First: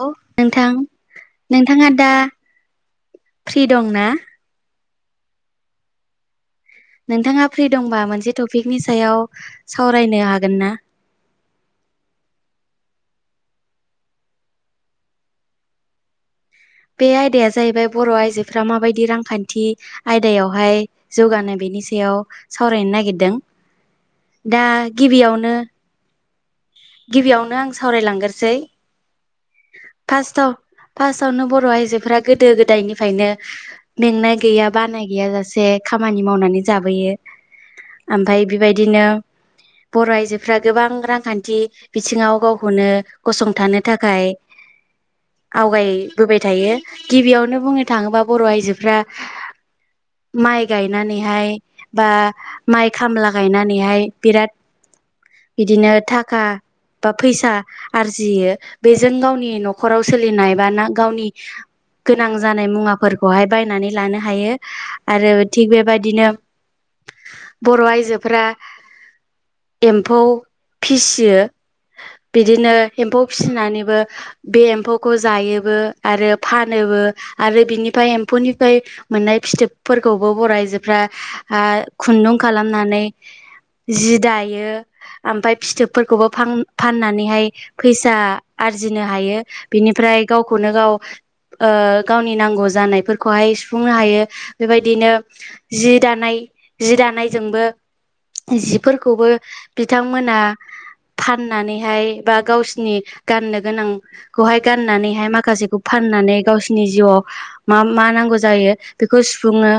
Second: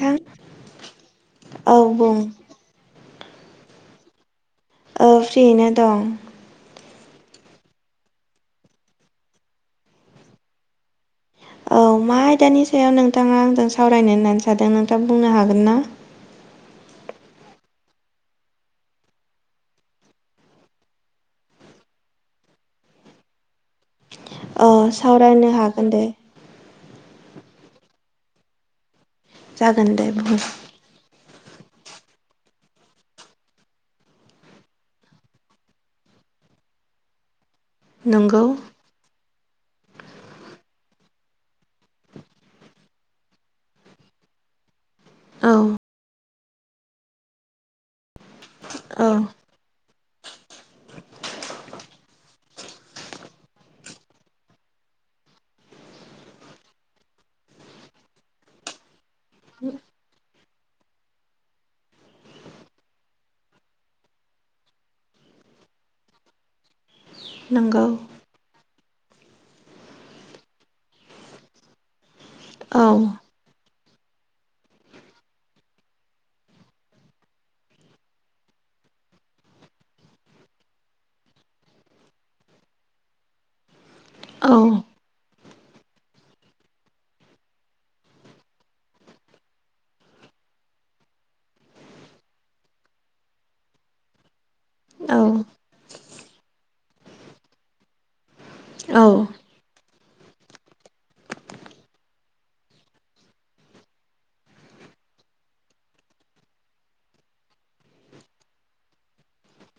औे नोंथां औ नोंथाङा दा बुं फ्रि दं ना औ फ्रियैनो दं नोंथाङा फ्रि दंबा मोनसे टपिकनि सायाव सावरायनो हागोन ना औ मा आयदानि सायाव नोंथाङा आंजों सावरायनो होननानै सानदों नोंथाङा बुंनो हागोन ना बे आयदाया जाहैबाय बर' आइजोफ्रा माबायदि रांखान्थि आयदायावहाय जौगानो बेनि सायाव सावरायनो नागिरदों दा औ सावरायनो गिबियावनो हागोन दे गिबियावनो आं सावरायलांग्रोसै जागोन दे बुं फार्स्टआव फार्स्टआवनो बर' आइजोफोरा गोदो गोदायनिफ्रायनो मेंनाय गैया बानाय गैया जासे खामानि मावनानै जाबोयो नंगौ आमफाय बेबायदिनो बर' आइजोफ्रा गोबां रांखान्थि बिथिङाव गावखौनो गसंथानो थाखाय औ आवगायबोबाय थायो गिबियावनो बुंनो थाङोबा बर' आइजोफ्रा औ माइ गायनानैहाय बा माइ खामला गायनानैहाय बिराद बिदिनो थाखा बा फैसा। आरजियो बेजों गावनि न'खराव सोलिनाय बा ना गावनि। गोनां जानाय मुवाफोरखौहाय बायनानै लानो हायो। आरो थिग बेबायदिनो। बर' नंगौ आइजोफोरा एम्फौ फिसिना। फिसियो बिदिनो औ एम्फौ फिसिनानैबो। बे एम्फौखौ जायोबो आरो फानोबो आरो बिनिफ्राय एम्फौनिफ्राय। मोननाय फिथोबफोरखौबो बर' आइजोफोरा खुन्दुं खालामनानै। जि औ दायो ओमफ्राय फिथोब। फोरखौबो फाननानैहाय फैसा आरजिनो हायो। बिनिफ्राय गावखौनो गाव। गावनि नांगौ जानायफोरखौहाय सुफुंनो हायो बेबायदिनो। औ जि दानाय जि दानायजोंबो। औ जिफोरखौबो बिथांमोना। फाननानैहाय बा गावसिनि गाननो गोनां। खौहाय गाननानैहाय माखासेखौ फाननानै गावसोरनि जिउआव। मा मा नांगौ जायो बेखौ सुफुङो।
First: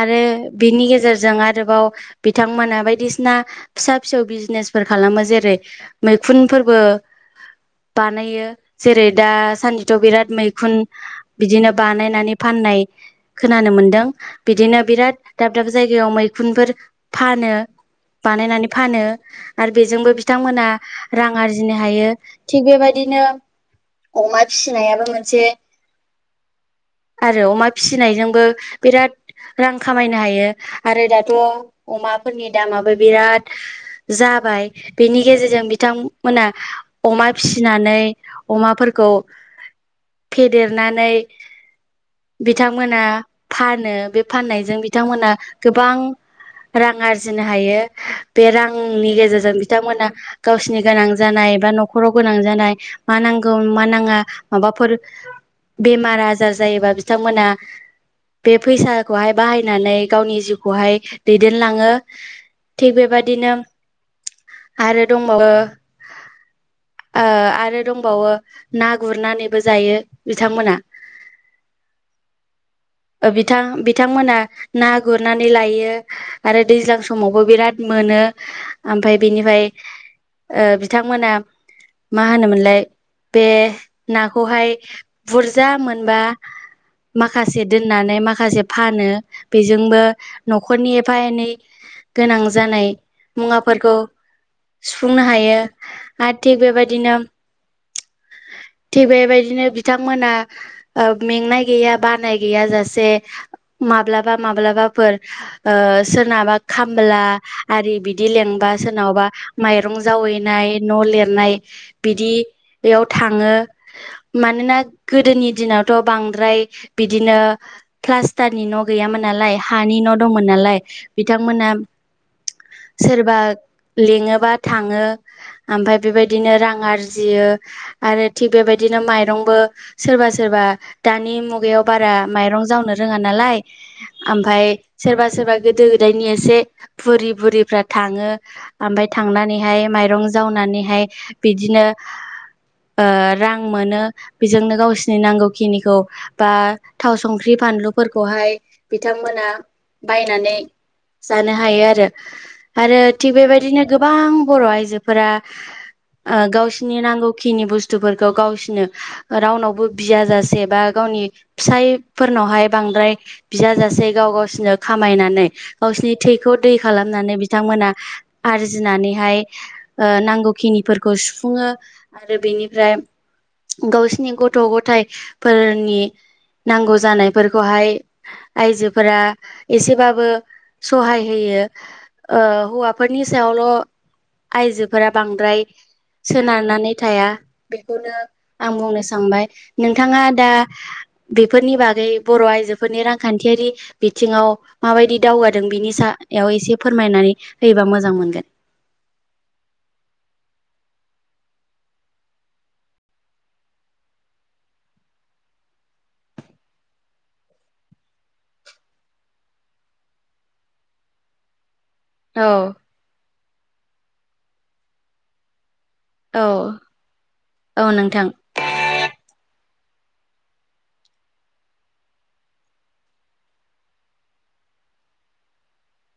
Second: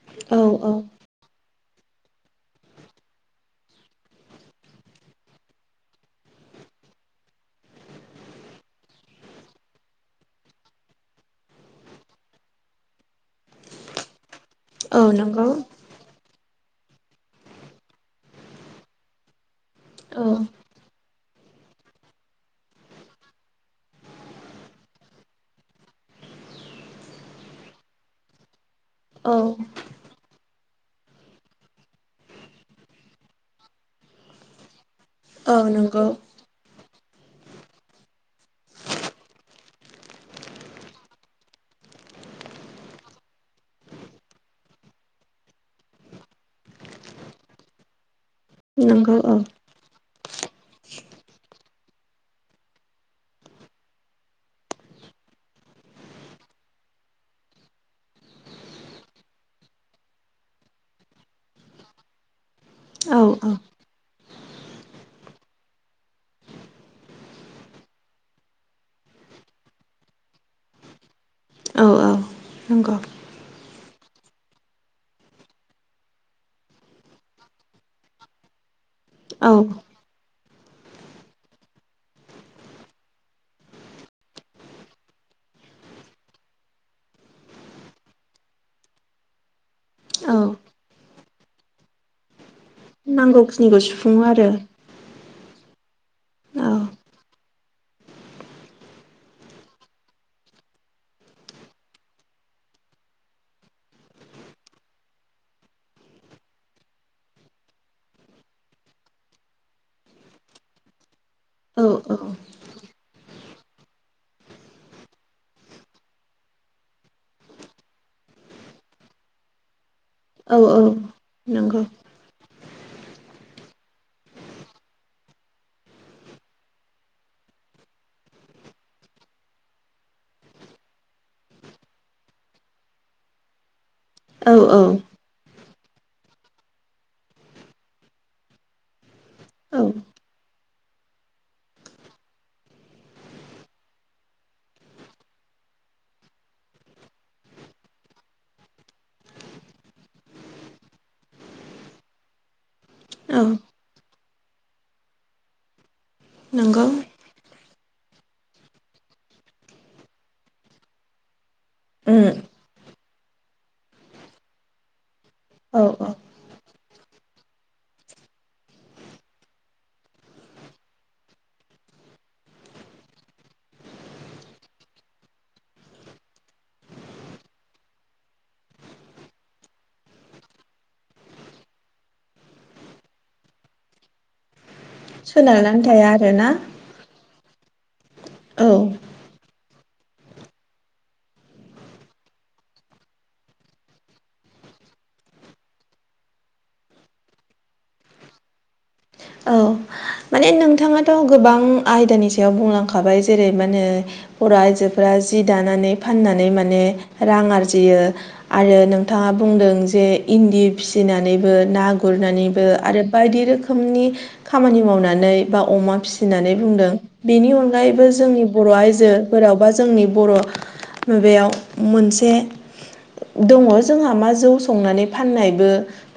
आरो औ औ बिनि गेजेरजों आरोबाव बिथांमोना बायदिसिना फिसा फिसौ बिजनेस। फोर खालामो जेरै मैखुनफोरबो। बानायो जेरै दासान्दिथ' बिराद मैखुन। बिदिनो बानायनानै फाननाय खोनानो मोनदों बिदिनो औ बिराद नंगौ दाब दाब जायगा। सियाव मैखुनफोर फानो बानायनानै फानो। आरो बेजोंबो औ बिथांमोना रां आरजिनो हायो थिग बेबायदिनो। अमा फिसिनायाबो मोनसे। आरो अमा फिसिनायजोंबो बिराद औ रां। खामायनो हायो आरो दाथ' अमाफोरनि दामाबो बिराद जाबाय। बेनि औ गेजेरजों नंगौ बिथांमोना। अमा फिसिनानै अमाफोरखौ फेदेरनानै। बिथांमोना फानो बे फाननायजों बिथांमोना गोबां। रां आरजिनो हायो बे रांनि नंगौ औ गेजेरजों बिथांमोना। गावसिनि गोनां जानाय बा न'खराव गोनां जानाय। मा नांगौ मा नाङा माबाफोर। बेमार आजार जायोबा बिथांमोना। बे फैसाखौहाय बाहायनानै गावनि जिउखौहाय दैदेनलाङो। थिग औ औ बेबायादिनो। आरो दंबावो। ओ आरो दंबावो ना गुरनानैबो जायो बिथांमोना। [inaudible] औ औ नंगौ। बिथां बिथांमोना ना गुरनानै लायो। आरो दैज्लां समावबो बिराद मोनो ओमफ्राय औ बेनिफ्राय ओ बिथांमोना मा होनोमोनलाय बे नाखौहाय बुरजा मोनबा। माखासे दोननानै माखासे फानो। बेजोंबो औ न'खरनि एफा एनै गोनां जानाय नांगौखिनिखौ मुवाफोरखौ सुफुङो आरो। सुफुंनो हायो आरो थिग औ बेबायदिनो। थिग बेबायदिनो बिथांमोना ओ मेंनाय गैया बानाय गैया जासे माब्लाबा माब्लाबाफोर। ओ सोरनाबा खामला आरि बिदि लेंबा सोरनावाबा माइरं जावैनाय न' लिरनाय औ-औ बिदियाव थाङो मानोना गोदोनि दिनावथ' बांद्राय बिदिनो प्लास्टारनि न' गैयामोन नालाय हानि न' दंमोन औ औ नालाय बिथांमोना नंगौ सोरबा लिङोबा थाङो। ओमफाय बेबायदिनो रां आरजियो आरो थिग बेबायदिनो माइरंबो सोरबा सोरबा दानि मुगायाव बारा माइरं जावनो रोङा नालाय। औ ओमफाय सोरबा-सोरबा गोदो गोदायनि एसे बुरि-बुरिफ्रा थाङो। ओमफाय थांनानैहाय औ माइरं जावनानैहाय बिदिनो ओ रां मोनो बेजोंनो गावस्नि नांगौखिनिखौ बा थाव संख्रि फानलुफोरखौहाय बिथांमोना बायनानै जानो हायो आरो। आरो थिग औ बेबायदिनो गोबां बर' आइजोफोरा ओ नंगौ गावस्नि नांगौ खिनि बुस्थुफोरखौ गावस्नो ओ रावनावबो बियाजासे बा गावनि उम फिसायफोरनावहाय बांद्राय बियाजासे गाव गावस्नो खामायनानै औ गावस्नि औ थैखौ दै खालामनानै बिथांमोना आरजिनानैहाय ओ नांगौखिनिफोरखौ सुफुङो। आरो बेनिफ्राय गावसिनि गथ' गथायफोरनि नांगौ जानायफोरखौहाय आयजोफोरा एसेबाबो सहाय होयो। ओ हौवाफोरनि सायावल' आइजोफोरा बांद्राय सोनारनानै थाया आरोना सोनारनानै। थाया बेखौनो औ आं बुंनो सानबाय नोंथाङा दा बेफोरनि बागै बर' आइजोफोरनि रांखान्थियारि बिथिङाव माबायदि दावगादों बिनि सायाव एसे फोरमायनानै होयोबा मोजां मोनगोन। औ। माने नोंथाङाथ' गोबां आयदानि सायाव बुंलांखाबाय जेरै मानो बर' आइजोफोरा जि दानानै फाननानै माने रां आरजियो। आरो नोंथाङा बुंदों जे इन्दि फिसिनानैबो ना औ गुरनानैबो आरो बायदिरोखोमनि खामानिमावनानै बा अमा फि औ [unintelligible] बुंदों बेनि औ अनगायैबो नोंथां जोंनि बर' आइजो बोरावबा जोंनि बर' बेयाव मोनसे दङ जोंहा मा जौ संनानै फाननायबो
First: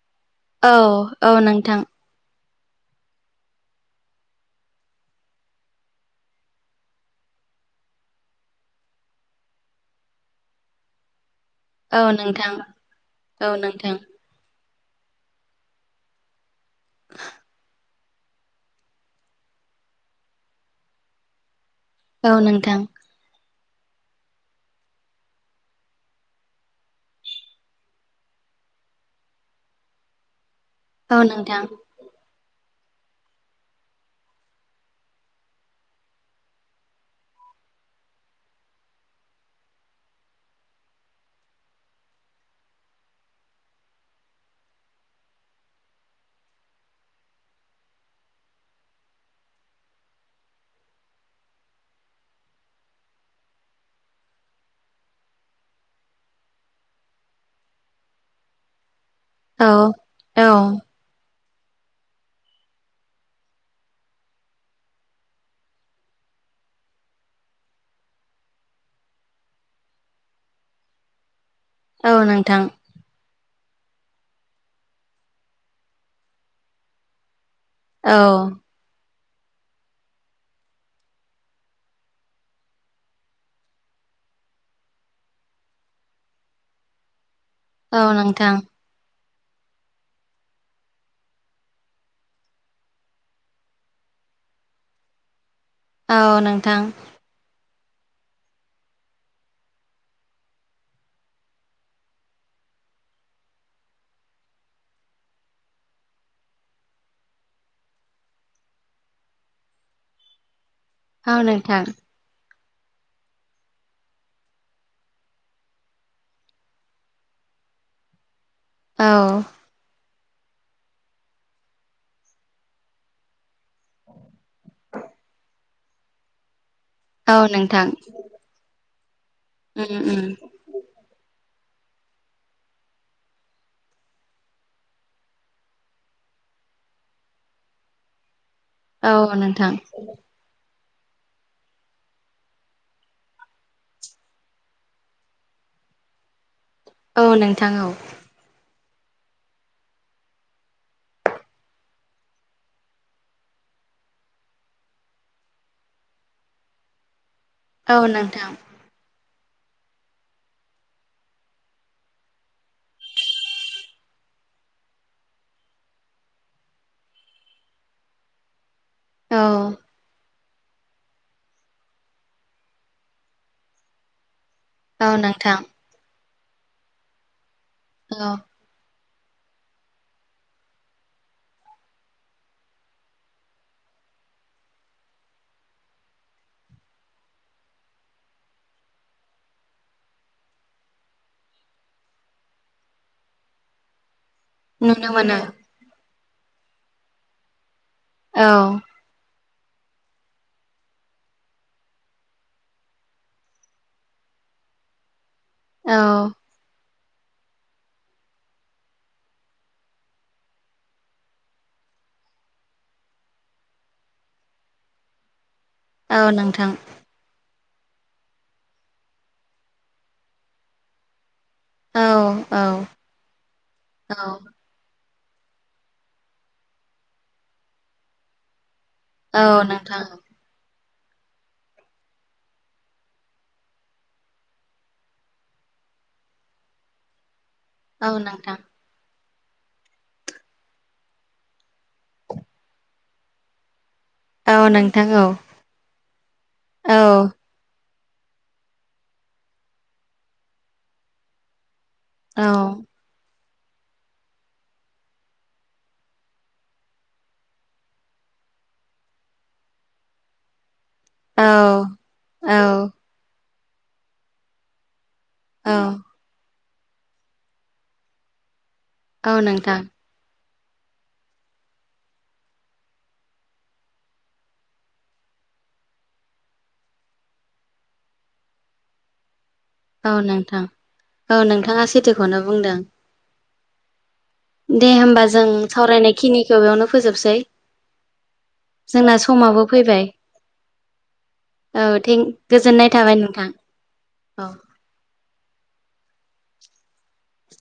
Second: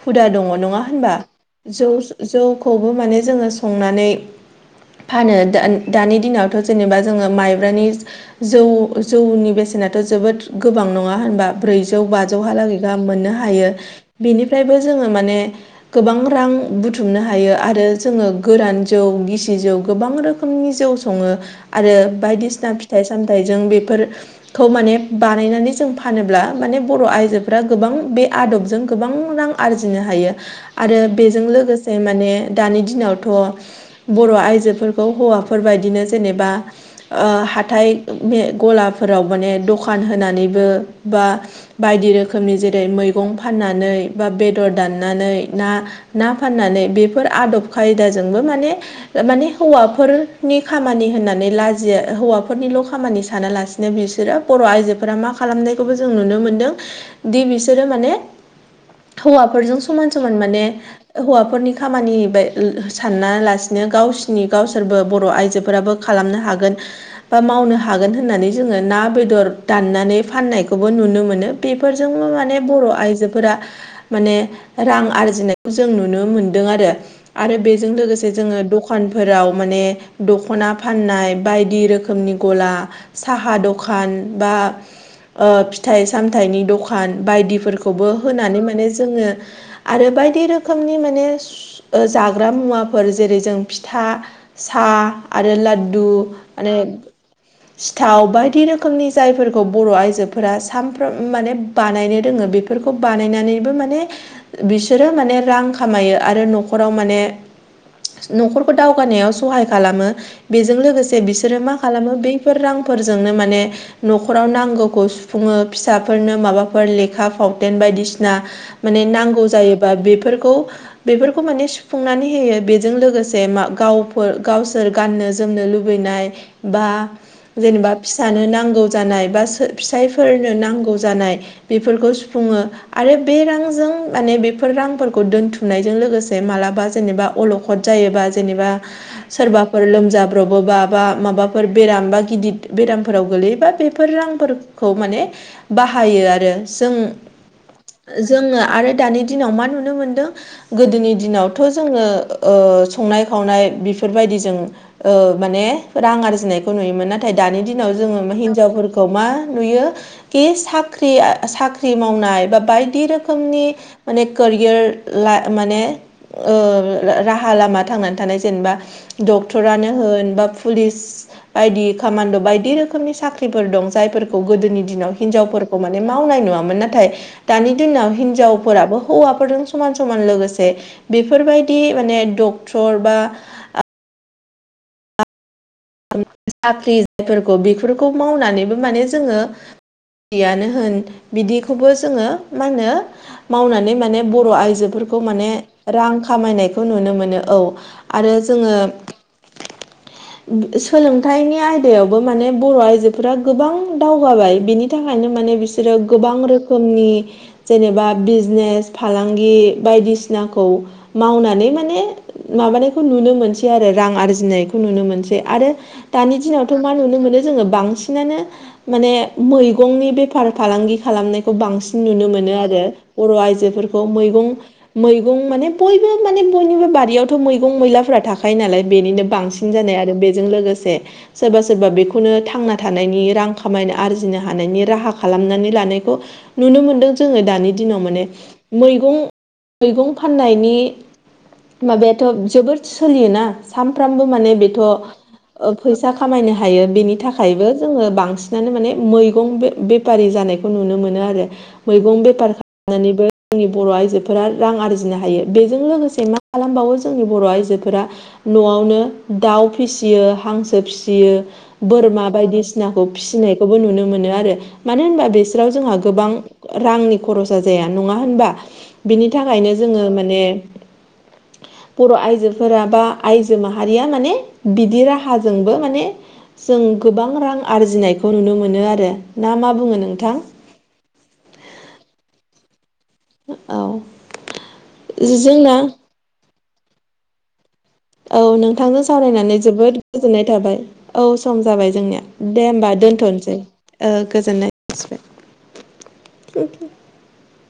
हुदा दङ औ नङा होनबा औ नोंथां जौ जौखौबो माने जोङो संनानै फानो द दानि दिनावथ' जेनेबा जोङो माइब्रानि जौ जौनि बेसेनाथ' जोबोद गोबां नङा होनबा? औ ब्रैजौ नोंथां बाजौहालागै गाहाम मोननो औ हायो। नोंथां बेनिफ्रायनो जोङो माने गोबां रां बुथुमनो हायो आरो जोङो गोरान जौ गिसि जौ गोबां रोखोमनि जौ सङो आरो औ बायदिसिना नोंथां फिथाइ सामथाइजों बेफोर खौ माने बानायनानै जों फानोब्ला माने बर' आइजोफ्रा गोबां बे आदबजों गोबां रां आरजिनो हायो आरो औ बेजों नोंथां लोगोसे माने दानि दिनाव थ' बर' आइजोफोरखौ हौवाफोरबायदिनो जेनेबा ओ हाथाय मे गलाफोराव माने दखान होनानैबो बा बायदि रोखोमनि जेरै मैगं फाननानै बा बेदर दाननानै ना ना फाननानै बेफोर आदब खायदाजोंबो माने ओ माने हौवाफोरनि खामानि होननानै लाजिया हौवाफोरनिल' खामानि सानालासि नो बिसोरा बर' आइजोफोरा मा खालामनायखौबो जों नुनो मोनदों दि बिसोरो माने औ हौवाफोरजों समान-समान औ माने हौवाफोरनि खामानि बे [unintelligible] साना लासिनो गावसिनि गावसोरबो बर' आइजोफोराबो खालामनो हागोन। बा मावनो हागोन होननानै जोङो ना बेदर दाननानै फाननायखौबो नुनो मोनो। औ बेफोरजोंबो माने नोंथां बर' आइजोफोरा माने रां आरजिनायखौ जों नुनो मोनदों आरो आरो बेजों औ लोगोसे जोङो द खानफोराव माने दख'ना फाननाय बायदि रोखोमनि गला साहा दखान बा फिथाइ सामथाइनि दखान बायदिफोरखौ औ बो नोंथां होनानै मानि जोङो आरो बायदि रोखोमनि मानि ओ जा ग्रा मुवाफोर जेरै जों फिथा साहा आरो ला दु औ माने नोंथां सिथाव बायदि रोखोमनि जायफोरखौ बर' आइजोफोरा सामफ्रोम माने बानायनो रोङो बेफोरखौ बानायनानैबो माने बिसोरो माने रां खामायो आरो न'खराव माने न'खरखौ दावगानायाव सहाय खालामो बेजों लोगोसे औ बिसोरो मा नोंथां खालामो बै फोर रांफोरजोंनो माने न'खराव नांगौखौ सुफुङो फिसाफोरनो माबाफोर लेखा फावथेन बायदिसिना माने औ नांगौ जायोबा बेफोरखौ बेफोरखौ माने सुफुंनानै होयो बेजों लोगोसे मा गावफोर गावसोर गाननो जोमनो लुबैनाय बा औ नोंथां जेनेबा फिसानो नांगौ जानाय बा उम उम फिसायफोरनो नांगौ जानाय बेफोरखौ सुफुङो। आरो बे रांजों माने बेफोर रांफोरखौ दोनथुमनायजों लोगोसे माला बा जेनेबा अलखद जायोबा जेनेबा औ नोंथां सोरबाफोर लाब्रबोबा माबा माबाफोर बेराम बा गिदिर बेरामफोराव गोलैयोबा बेफोर रांफोरखौ माने बाहायो आरो जों औ नोंथां औ जोङो आरो दानि दिनाव मा नुनो मोनदों गोदोनि दिनाव थ' जोङो संनाय खावनाय बेफोरबायदि जों माने रां आरजिनायखौ नुयोमोन नाथाय दानि दिनाव औ जोङो नोंथां हिनजावफोरखौ खौ मा नुयो खि साख्रिया साख्रि मावनाय बा बायदि रोखोमनि माने कोरियार ला माने ओ राहा लामा थांनानै थानाय जेनेबा औ डक्टरानो बा पुलिस बायदि कामान्ड' बायदि रोखोमनि साख्रिफोर दं जायफोरखौ गोदोनि दिनाव औ नोंथां हिनजावफोरखौ माने मावनाय नुवामोन नाथाय दानि दिनाव औ हिनजाव फोराबो हौवाफोरजों समान समान लोगोसे बेफोरबायदि माने डक्टर बा साख्रि जायफोरखौ बेफोरखौ मावनानैबो माने जोङो यानो होन बिदिखौबो जोङो मा होनो मावनानै माने बर' नुनो आइजोफोरखौ मोनो माने रां खामायनायखौ नुनो मोनो औ आरो औ जोङो सोलोंथाइनि आयदायावबो माने बर' आइजोफोरा गोबां दावगाबाय बिनि बेनि थाखायनो माने औ बिसोरो गोबां रोखोमनि जेनेबा बिजनेस फालांगि बायदिसिनाखौ मावनानै माने माबानायखौ नुनो मोनसै आरो रां आरजिनायखौ नुनो मोनसै। आरो औ दानि नोंथां दिनावथ' मा नुनो मोनो जों बांसिनानो माने मैगंनि बेफार फालांगि खालामनाय खौ बांसिन औ नुनो मोनो औ आरो बर' आइजोफोरखौ औ मैगं मैगं माने बयबो माने बयनिबो बारियावथ' मैगं मैलाफोरा थाखा यो नालाय बेनिनो औ बांसिन जानाय नोंथां आरो बेजों लोगोसे सोरबा सोरबा बेखौनो थांना थानायनि रां खामायनो आरजिनो हानायनि राहा खालामनानै लानायखौ नुनो मोनदों जोङो दानि दिनाव औ माने नोंथां मैगं मैगं फाननायनि माबायाथ' जोबोद सोलियोना। सानफ्रामबो माने औ बेथ' नोंथां औ फैसा खामायनो हायो औ बेनि थाखाय बो जोङो बांसिनानो माने मैगं बेफारि जानायखौ नुनो मोनो आरो। मैगं बेफार खालामनानैबो जोंनि बर' आइजोफोरा रां आरजिनो हायो बेजों लोगोसे मा खालामबावो जोंनि बर' आइजोफोरा न'आवनो दाउ फिसियो हांसो फिसियो औ बोरमा औ बायदिसिनाखौ फिसिनायखौबो नुनो मोनो आरो मानो होनबा बिसोराव जोंहा गोबां रांनि खरसा जाया नङा होनबा बिनि औ थाखायनो नोंथां जोङो माने बर' आइजोफोरा बा आइजो माहारिया माने बिदि राहाजोंबो माने जों गोबां रां आरजिनायखौ नुनो मोनो आरो ना मा औ नोंथां औ नोंथाङा सैथोखौनो बुंदों। औ दे होनबा जों जोंना सावरायनाय खिनिखौ बेयावनो फोजोबसै। औ नोंथांजों जोंना सावरायनानै समाबो जोबोद फैबाय गोजोननाय थाबाय। औ सम औ जाबाय जोंनिया थें दे गोजोननाय होमबा थाबाय नोंथां दोनथ'नोसै ओ औ गोजोननाय [unintelligible]